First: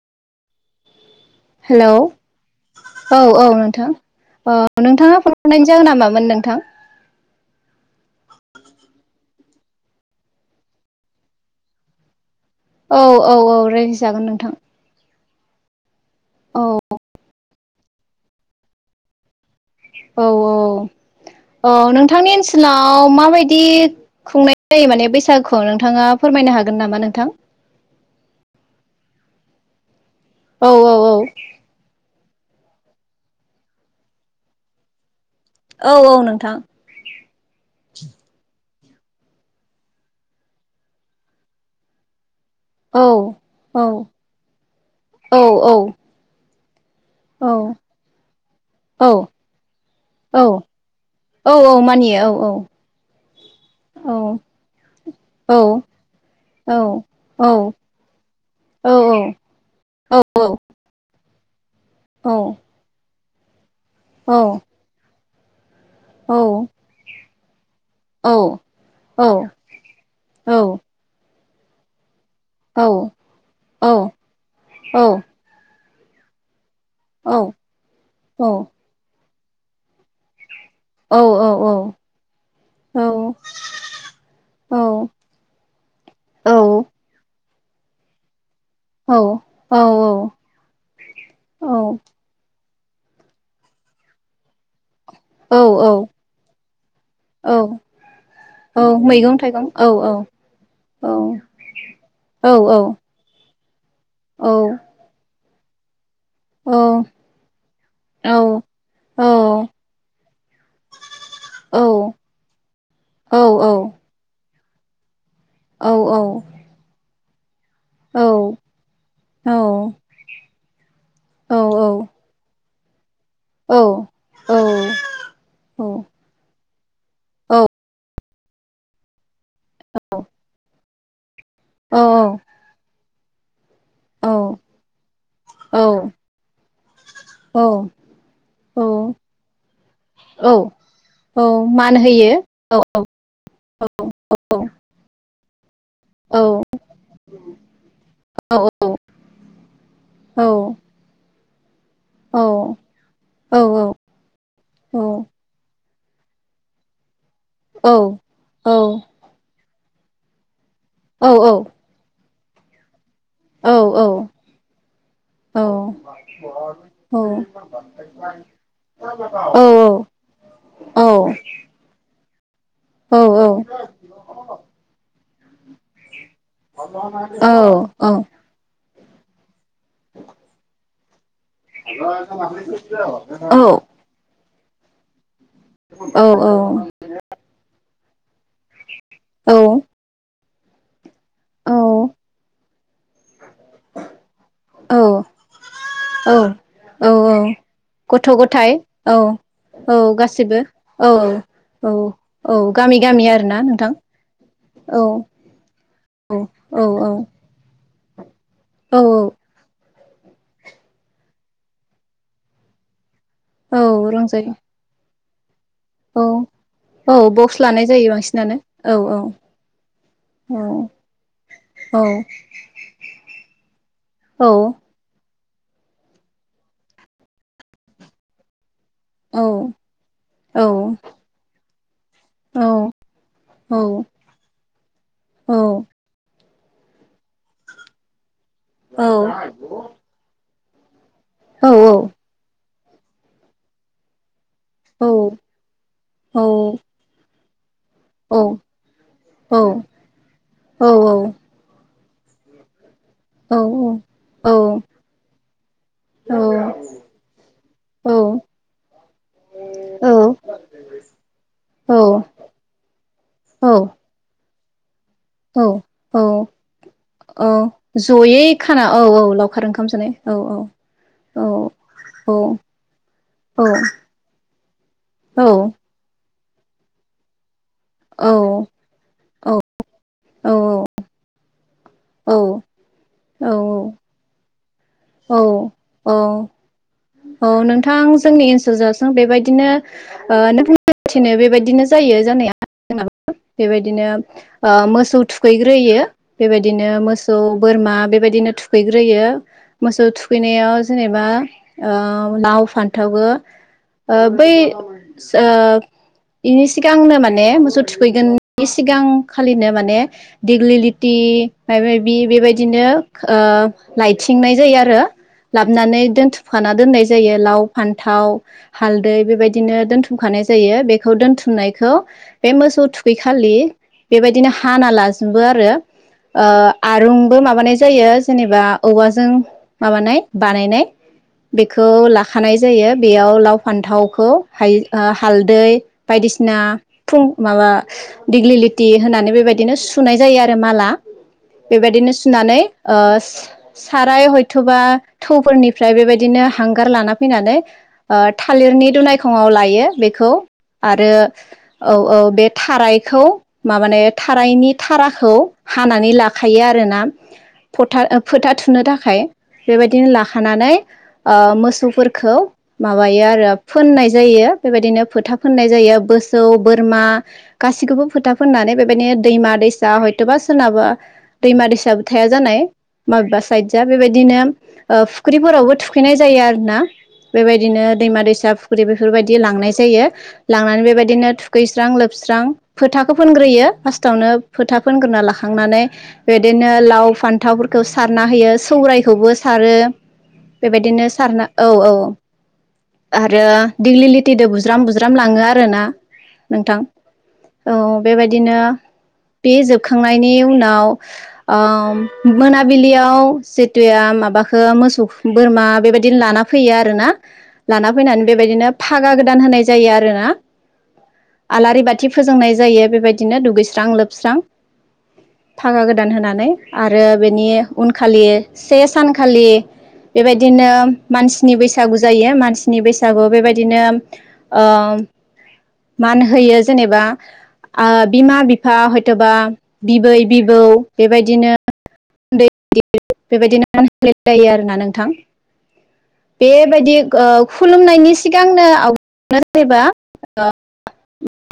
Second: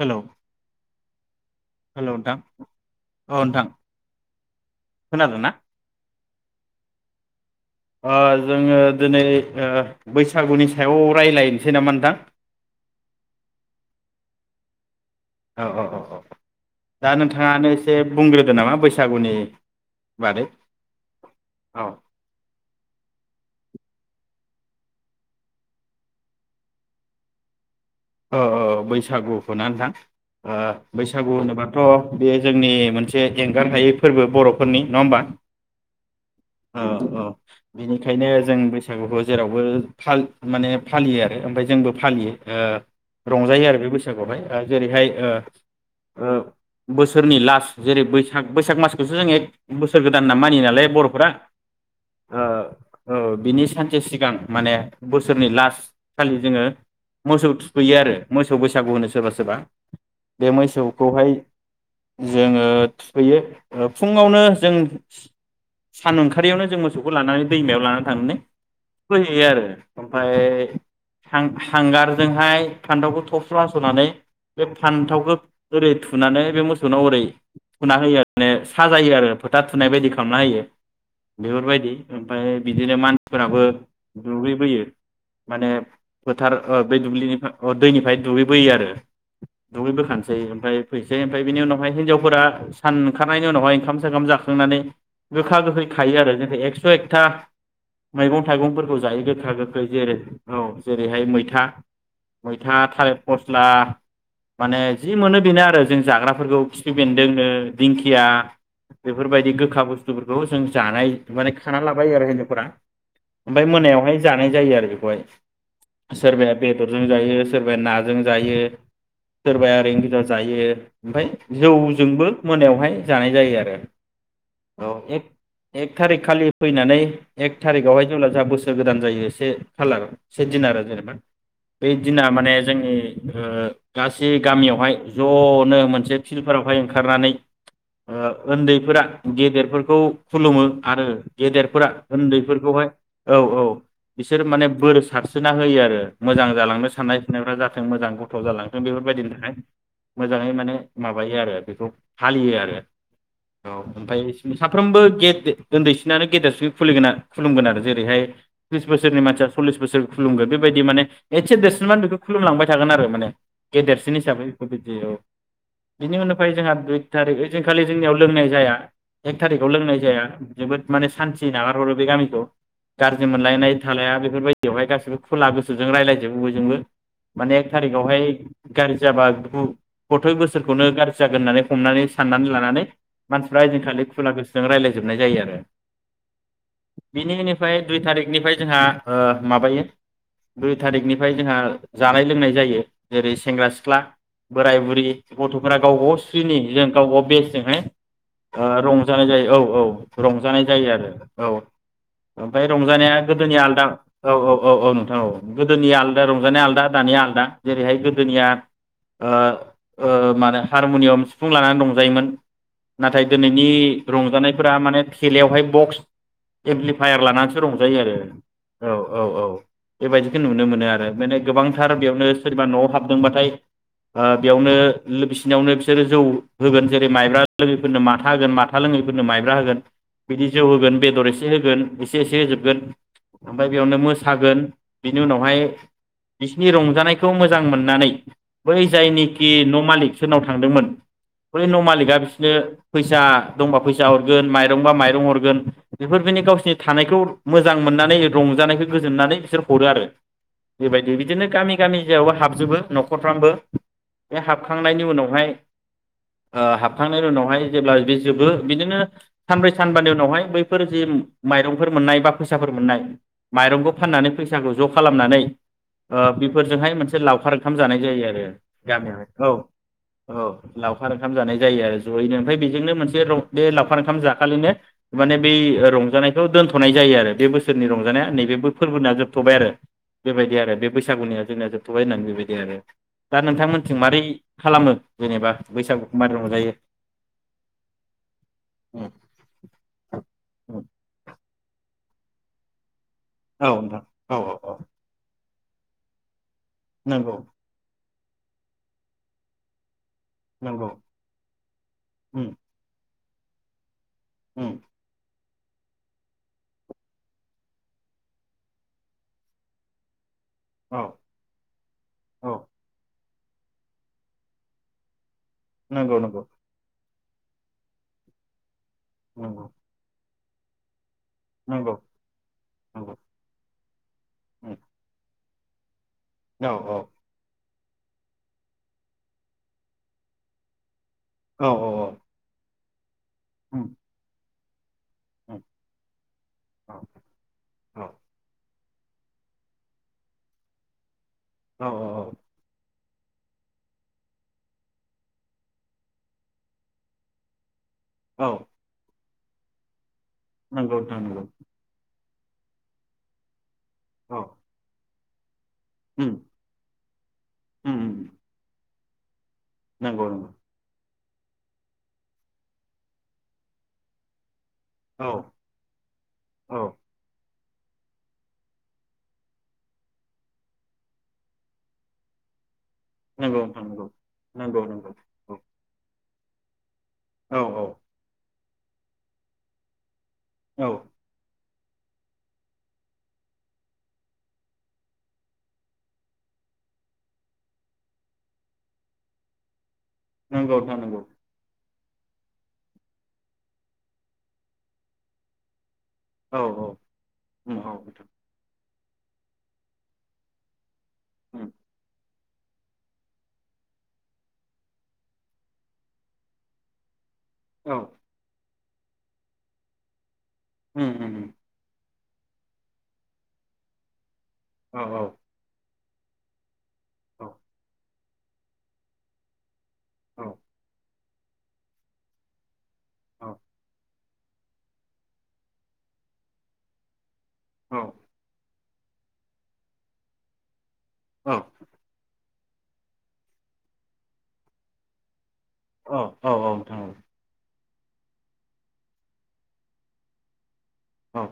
Hello hello औ औ नोंथां नोंथाङा खोनादों फन ना? हरनाय जागोन नामोन नों नोंथां ओ जोङो दिनै ओ बैसागुनि सायाव रायज्लायनोसै नामा नोंथां औ औ औ रायदि जागोन नोंथां औ औ औ दानो थाङानो एसे बुंग्रोदो नामा बैसागुनि औ बादै औ औ नोंथांनि ओनसोलाव माबायदि खुंनाय जायो माने बैसागुखौ नोंथाङा फोरमायनो हागोन नामा नोंथां अ अ बैसागुखौ नथां औ औ औ बैसागु होनोबाथ' बे जोंनि मोनसे एंगार हायै फोरबो बर'फोरनि नङा होमबा औ औ नोंथां औ औ बिनिखायनो जों बे बैसागुखौ जेरावबो माने फालिलिमाने फालियो आरो ओमफ्राय जोंबो फालियो औ रंजायो आरो औ बे बैसागुआवहाय जेरैहाय औ औ बोसोरनि लास्ट जेरै बैसाग बैसाग औ मासखौसो जों एक बोसोर गोदान होनना औ मानिययो नालाय बर'फोरा औ औ मानियो औ बिनि सानसे औ सिगां माने बोसोरनि औ लास् खालि जोङो औ औ मोसौ थुखैयो आरो बमोसौ बैसागु होनो औ सोरबा सोरबा औ औ बे मोसौखौ बेखौ हाय जोङो थुखैयो फुङावनो जों सान ओंखारारियावनो जों मोसौखौ लानानै दैमायाव लाना थांनानै औ दुगै हैयो आरो ओमफाय औ हां-हांगारजोंहाय औ फान्थावखौ थबस्र' औ हास'नानै बे फान्थावखौ ओरै थुनानै बे मोस सुनाव ओरै सुना होयो माने साजायो आरो फोथा थुनाय बायदि खालामना होयो। बेफोरबायदि ओमफाय बिदिनो मानसिफोराबो दुगै बोयो माने फोथार ओ बे दुब्लिनि अ दैनिफ्राय दुगैब बोयो आरो दुगै बोखानोसै ओमफाय फैसै ओमफाय बिनि उनावहाय हिनजावफोरा स सान ओंखारनायनि उनावहाय ओंखाम सोखाम जाखांनानै औ गोखा गोखै खायो आरो जेरै एकस' एकथा औ मैगं औ थाइगंफोरखौ जायो मैगं गोखा थाइगं औ गोखै जेरै औ जेरैहाय मैथा । औ औ मैथा थालि फथ फस्ला औ माने जि मोनो बेनो आरो जों जाग्राफोरखौ औ खिफि बेन्दों ओ दिंखिया औ औ बेफोरबायदि गोखा बुस्थुफोरखौ जों जानाय माने खाना लाबाय आरो हिन्जावफोरा ओमफाय मोनायाव हाय जानाय जायो आरो बेखौहाय। सोरबाया बेदर जायोस सोरबाया नाजों जायो सोरबाया ओरैनो गोजा जायो ओमफाय जौजोंबो मोनायावहाय जानाय जायो आरो औ एक एक थारिख खालि फैनानै एक थारिख आवहाय जेब्ला जा बोसोर गोदान जायो से खालार से दिनार आरो जेनेब ‌। [inaudible] बे दिना माने जों ओ गासै गामियावहाय ज'नो मोनसे फिल्डफोरावहाय ओंखारनानै ओ उन्दैफोरा गेदेरफोरखौ खुलुमो औ आरो औ गेदेरफोरा मान होयो औ उन्दैफोरखौहाय औ औ बिसोर माने बोर सारस्रि सोना होयो आरो। औ मोजां जालांनो साननाय सनायफ्रा जाथों मोजां गथ' औ जालांथों औ बेफोरबायदिनि थाखाय औ मोजाङै माने माबायो आरो बेखौ फालियो औ आरो औ ओमफाय साफ्रोमबो गेट बे उन्दैसिनानो गेदेरसिन खुलिगोन आर। खुलुमगोन आरो जेरैहाय थ्रिस बोसोरनि मानसिया सललिस बोसोर खुुलुमगोन बेबायदि माने एसे देरसिनबानो बेखौ खुलुमलांबाय थागोन आरो माने गेदेरसिन हिसाबै बेखौ बिदि औ। बिनि उनावफ्राय जोंहा दुइ थारिख ओइ जों खालि जोंनियाव लोंनाय जाया एक थारिखआव लोंनाय जाया जोबोद माने सान्थि नागारहरो बे गामिखौ गाज्रि मोनलायनाय थालाया बेफोरबायदियावहाय गासिबो खुला गोसो जों रायलायजबो औ औ गाज्रि जाबा बुखु गथाय बोसोरखौनो गाज्रि जागोन होननानै हमनानै साननानै लानानै मानसिफ्रा आइदिनखालि खुला गोसो जों रायज्लायजोबनाय जायो आरो बिनि उनिफ्राय दुइ थारिखनिफ्राय जोंहा ओ औ माबायो दुइ थारिखनिफ्राय जोंहा जानाय लोंनाय जायो जेरै सेंग्रा सिख्ला बोराय बुरै गथ' होना गावबा गाव स्रिनि हिजों। [unintelligible] बे हाय गथ' गथाय ओ औ रंजानाय जायो औ औ रंजानाय जायो आरो औ औ ओमफ्राय गामि रंजानाया गामि आरोना गोदोनि आलदा नोंथां औ औ औ औ गोदोनिया आलदा रंजानाया औ आलदा औ दानिया आलदा जेरैहाय गोदोनिया औ ओ ओ मा होनो हारमनियम सिफुं लानानै रंजायोमोन। नाथाय दिनैनि औ रंजायो रंजानायफोरा माने खेलायावहाय बक्स औ औ एमप्लिफायार लानानैसो बक्स लानाय रंजायो जायो आरो बांसिनानो औ औ औ बेबायदिखौ औ नुनो मोनो आरो माने गोबांथार औ बेयावनो सोरबा न'आव हाबदोंबाथाय ओ औ बेयावनो बिसिनियावनो बिसोरो जौ होगोन जेरै माइब्रा लोङैफोरनो माथा होगोन माथा माथा लोङैफोरनो औ माइब्रा होगोन बिदि औ जौ होगोन बेदर एसे होगोन एसे एसे औ होजोबगोन ओमफ्राय औ बेयावनो मोसागोन बिनि उनावहाय बिसिनि रंजानायखौ मोजां मोननानै बै औ जायनिखि न' मालिक सोरनाव थांदोंमोन बै न मालिका बिसोरनो फैसा दंबा फैसा हर गोन माइरंबा माइरं हरगोन बेफोरबायदिनो गावसोरनि थानायखौ मोजां मोननानै रंजानायखौ गोजोननानै बिसोर हरो आरो बेबायदि औ बिदिनो गामि गामि जेरावबो हाबजोबो न'ख फ्रामबो औ बे हाबखांनायनि उनावहाय ओ हाबखांनायनि उनावहाय जेब्ला बे जोबो बिदिनो सानब्रै सानबानि उनावहाय बैफोर जि माइंफोर मोननाय बा फैसाफोर मोननाय मरंखौनानै फाननानै फै फैसाखो ज' खालामनानै ओ बिफोरजोंहाय मोनसे लावखार ओंखाम जानाय जायो आरो जयै खाना गामिआव औ लावखार ओंखाम जानाय औ लावखार ओंखाम औ जानाय जायो आरो औ जयैनो इमफाय बेजोंनो मोनसे बे लावखार ओंखाम जाखालिनो माने औ बे रंजानाय दोनथ'नाय जायो आरो औ बे ब [inaudible] थबाय आरो बेबायदि आरो बे बैसागुनि जोंना जोब थथ'बाय होननानै बेबायदि आरो दा औ नोंथांमोनथिं मारै खालामो औ जेनेबा औ बैसागुखौ औ मारै रंजायो औ नोंथां जोंनि उम ओनसोलजासिम बेबायदिनो उम नोंथिनो बेबायदिनो जायो जानाया औ नोंथां बेबादिनो औ औ ओ औ मोसौ थुख खैग्रोयो बेबायदिनो नंगौ मोसौ, बोरमा बेबाय दिनो थुखैग्रोयो मोसौ थु खैनायाव नंगौ जेनेबा ओ उम लाव, फान्था बो ओ बै उम ओ बेनि सिगांनो माने मोसौ थुखैगोन सिगां खालिनो माने दिग्लि औ लटि माब माबि औ बेबायदिनो ओ लाइथिंनाय जायो आरो लाबानै नंगौ नंगौ दोनथुम दोनाय जायो लाव, फान्थाव हाल्दै नंगौ बेबायदिनो दोन्थुमखानाय जायो बे दोनथुमनायखौ नंगौ बे मोसौ नंगौ थुखैखालि बेबायदिनो उम हाना लाजो बो आरो ओ औ औ आरुंबो माबानाय जायो जेनेबा औवाजों माबानाय बानायनाय औ बेखौ औ लाखानाय जायो। बेयाव लाव, उम, फान्थावखौ हायो ओ उम, हाल्दै बायदिसिना औ फुं माबा दिगिलि थि होनानै बेबायदिनो सुनाय जायो आरो माला। औ बेबायदिनो सुनानै ओ सा-साराय हयथ'बा थौफोरनिफ्राय बेबाय दिनो हांगार लाना फैनानै ओ औ थालिरनि दनाय खङाव लायो बे खौ नंगौ आरो नोंथां नंगौ औ औ बे थारायखौ माबाने औ थारायनि थारा खौ हानानै उम, लाखायो आरोना उम, फथा उम, फोथा थुनो था खायो। बेबायदिनो नंगौ नंगौ लाखानानै। ओ मोसौफोरखौ माबायो आरो फोननाय जायो। बेबायदिनो औ फोथा फोननाय जायो बोसौ औ बोरमा। गासिखौबो फोथा फोननानै बेबायदिनो दैमा दैसा हयथ'बा सोरनाबा दैमा दैसायाबो थाया जानाय। माबेबा नंगौ साइद नोंथां जा नंगौ बेबायदिनो नंगौ नंगौ फुख्रिफोरावबो थुख नाय जायो आरोना। औ बेबायदिनो औ दैमा दैसा फुख खुरै बेफोरबायदि लांनाय जायो। लांनानै औ बेबायदिनो थुखै स्रां लोबस्रां फोथाखौ फोनग्रोयो फार्स्टावनो फोथा फोनग्रोना लाखांनानै बिदिनो लाव फान्थावफोरखौ सारना होयो सौरायखौबो सारो। नंगौ नोंथां बेबायदिनो नंगौ सारना औ औ। आरो दिग्लि लिथिदो बुज्राम बुज्राम लाङो आरोना। औ नोंथां औ उम, नोंथां बेबायदिनो बे जोबखांनायनि उनाव उम, आओम। मोनाबिलियाव जिटुया माबाखो मोसौ बोरमा बेबायदि लाना फैयो आरोना। लाना औ फैनानै बेबायदिनो फागा गोदान होनाय जायो आरो ना। उम उम उम। थि फोजोंनाय जायो बेबायदिनो दुगैस्रां लोबस्रां। औ औ। दान होनानै। आरो औ बेनि उनखालि से सानखालि औ बेबायदिनो मानसिनि बैसागु जायो मानसि नि बैस सागु औ बेबायदिनो ओ मान होयो जेनेबा आ औ बिमा बिफ फा हयथ'बा बिबै बिबौ। बेबायदिनो औ उन्दै गिदिर बेबायदिनो हो [unintelligible] जायो आरोना नोंथां। औ औ बेबायदि नोंथां ओ खुलुमनायनि सिगांनो आव [unintelligible] नो जेनेबा ओ औ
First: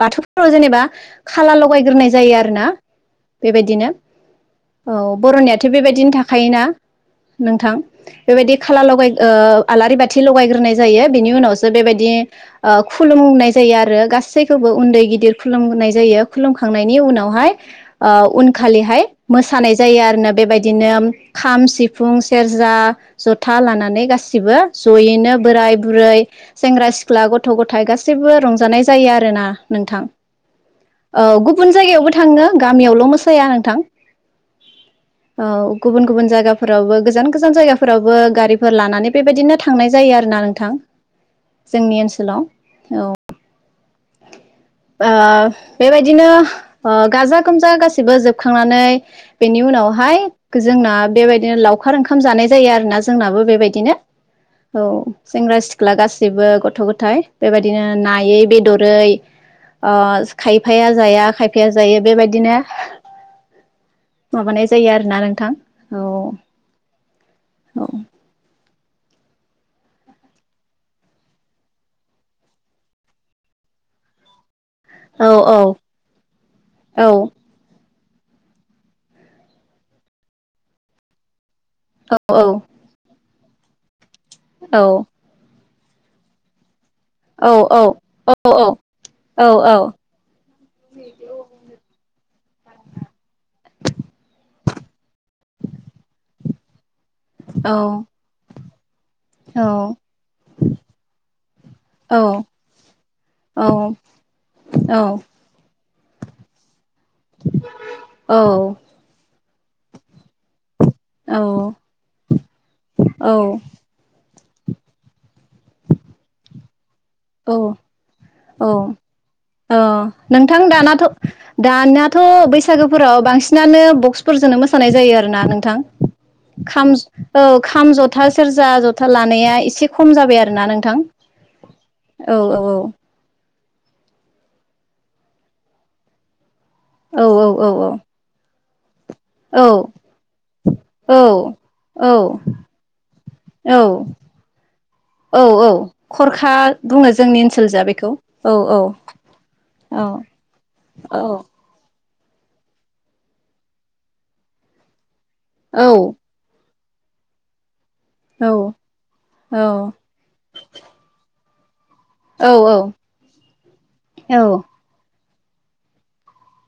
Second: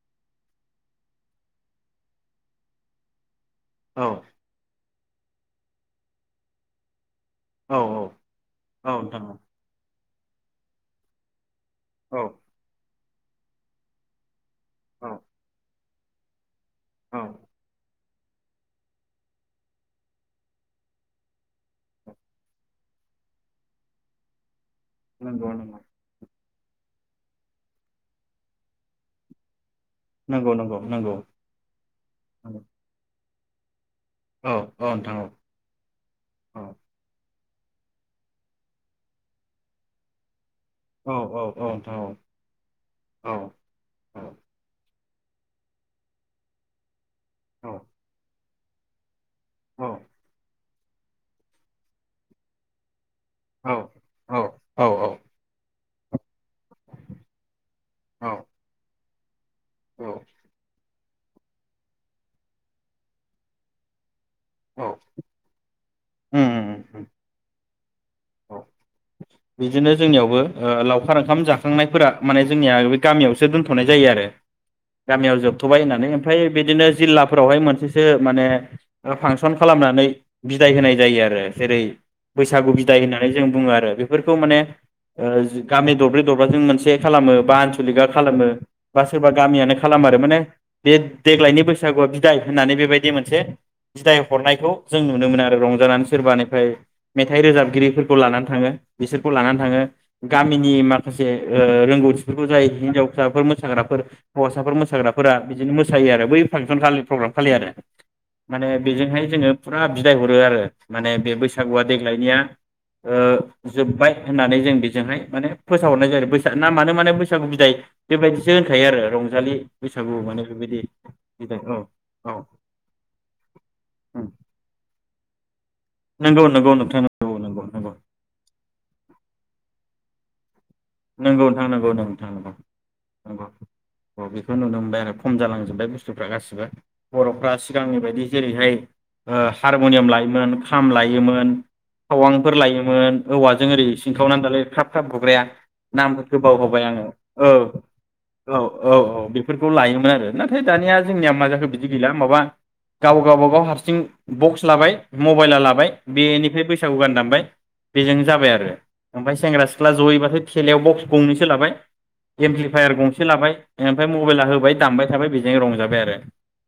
बाथौफोराव जेनेबा खाला लगायग्रोनाय जायो आरो ना। बेबायदिनो औ औ बरनियाथ बेबायदिनो थाखायोना। नोंथां औ बेबायदि खाला औ लगाय नोंथां ओ आलारि बाथ थि लगायग्रोनाय जायो बिनि उनावस बेबायदि औ ओ खुलुमनाय जायो आरो गास गासैखौबो उन्दै औ गिदिर खुलुहोनाय जायो खुलुमख थांनायनि औ उनावहाय ओ उनखालिहाय मोसानाय जायो आरोना बेबायदिनो खाम सिफुं सेरजा जथा लानानै गासिबो जयैनो नंगौ बोराय नंगौ बुरै सेंग्रा सिख्ला गथ' गथायाइ गासैबो रंजानाय जायो आरो ना। नोंथां नंगौ नंगौ नंगौ ओ गुबुन जायगायावबो थाङो नंगौ गामियावल' मोस फैया नोंथां। औ औ नोंथां औ गुबुन गुबुन औ जायगाफोरावबो गोजान गोजान जायगाफोरावबो गारिफोर लानानै बेबायदिनो थांनाय जायो आरो ना [unintelligible] नोंथां औ औ औ नोंथां जोंनि औ ओनसोलाव औ औ ओ बेबायदिनो ओ गाजा गोमजा औ गासिबो जोब खांनानै बेनिउनावहाय गोजोंना बेबायदिनो लावखार ओंखाम जानाय जायो आरोना जोंनाबो औ बेबायदिनो औ सेंग्रा सिख ख्लागास [unintelligible] बो गथ' गथाय बेबायदिनो औ नायै बेदरै ओ खायफाया जाया खायफाया जायो बेबायदिनो माबानाय औ जायो आरोना नोंथां औ उम उम उम औ बिदिनो जोंनियावबो लावखार ओंखाम जाखांनायफोरा माने जोंनिया बे गामियावसो दोनथ'नाय जायो आरो। औ गामियाव जोबथ'बाय होननानै ओमफ्राय बिदिनो औ जिल्लाफोरावहाय मोन सो माने फांसन खालामनानै बिदाय होनाय जायो आरो। जेरै औ औ बैसागु बि होननानै जों बुङो आरो बे बेफोरखौ माने औ ओ गामि दरब्रै दरब्राजों मोनसे खालामो बा औ आनसलिक खालामो बा सोरबा गामियनो खालाम आरो माने बे देग्लायनि बैसागुआ बिदाय होननानै बेबायदि मोनसे बिदाय हरनायखौ जों नुनो मोनो आरो रंजानानै सोरबानिफ्राय मेथाइ रोजाबि गिफोरखौ लानानै थाङो। बिसोरखौ लानानै थाङो गामिनि माखासे ओ रोंगौथिफोरखौ जाय हिनजावसाफोर मोसाग्राफोर हौवासाफोर मोसाग्राफोरा बिदिनो मो जायो आरो बै फांसन खालि प्रग्राम फालियो आरो औ माने बेजोंहाय जोङो फुरा बिदाय हरो आरो माने बे बैसागुआ देग्लायनिया ओ जोब्बाय होननानै जों बेजोंहाय माने फोसाव हरनाय जायो नामानो माने बैसागु औ बिदाय बेबायदिसो औ होनखायो आरो रंजालि औ बैसागु माने नोंथां बेबायदि दानाथ' बिदाय औ दानियाथ' औ बैसागोफोराव बांसिनानो बक्सफोरजोंनो मोसानाय जायो आरोना नोंथां नंगौ नंगौ खाम नोंथां नंगौ औ नंगौ नंगौ खाम ज'था सेरजा ज'था लानाया एसे खम जाबाय आरो [unintelligible] नंगौ नोंथां नंगौ नंगौ। औ औ औ नंगौ अ बेखौ नुनो मोनबाय आरो खम जालांजोबबाय बुस्थुफ्रा गासिबो। औ बर'फ्रा औ सिगांनि बायदि जेरैहाय ओ औ हारमुनियाम लायोमोन खाम औ लायोमोन थावांफोर लायोमोन औवाजों औ ओरै सिंखावनानै दालाय ख्राब ख्राब औ गुग्राया औ नामफोरखौ खरखा बावहरबाय आङो बुङो जोंनि औ ओनसोल जा बेखौ औ औ औ बेफोरखौ औ लायोमोन आरो नाथाय दानिया औ जोंनिया मा जाखो बिदिनो गैला माबा गाव गावबागाव हारसिं बक्स लाबाय मबाइला औ लाबाय बेनिफ्राय [unintelligible] गान दामबाय बेजोंनो औ जाबाय आरो ओमफाय सेंग्रा सिख्ला जयैबाथाय [unintelligible] बक्स गंनैसो लाबाय औ एमप्लिफायार गंसे लाबाय ओमफाय मबाइला होबाय दामबाय [unintelligible] बेजों रंजाबाय आरो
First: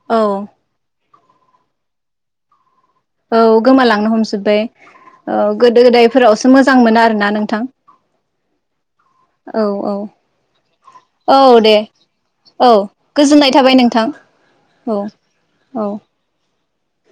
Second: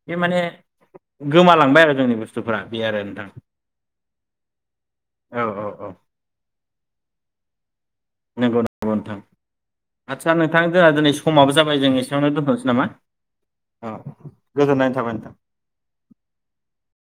बे औ माने गोमालांबाय आरो जोंनि बुस्थुफ्रा औ गोमालांनो हमजोब्बाय ओ औ औ गोदो औ गोदायफोरावसो मोजां मोनो आरोना नोंथां नंगौ नंगौ नोंथां औ औ आदसा नोंथां जोंङा दिनै औ समाबो दे जाबाय जों एसेयावनो दोनथ'नोसै औ नामा गोजोननाय थाबाय औ नोंथां गोजोननाय औ थाबाय नोंथां औ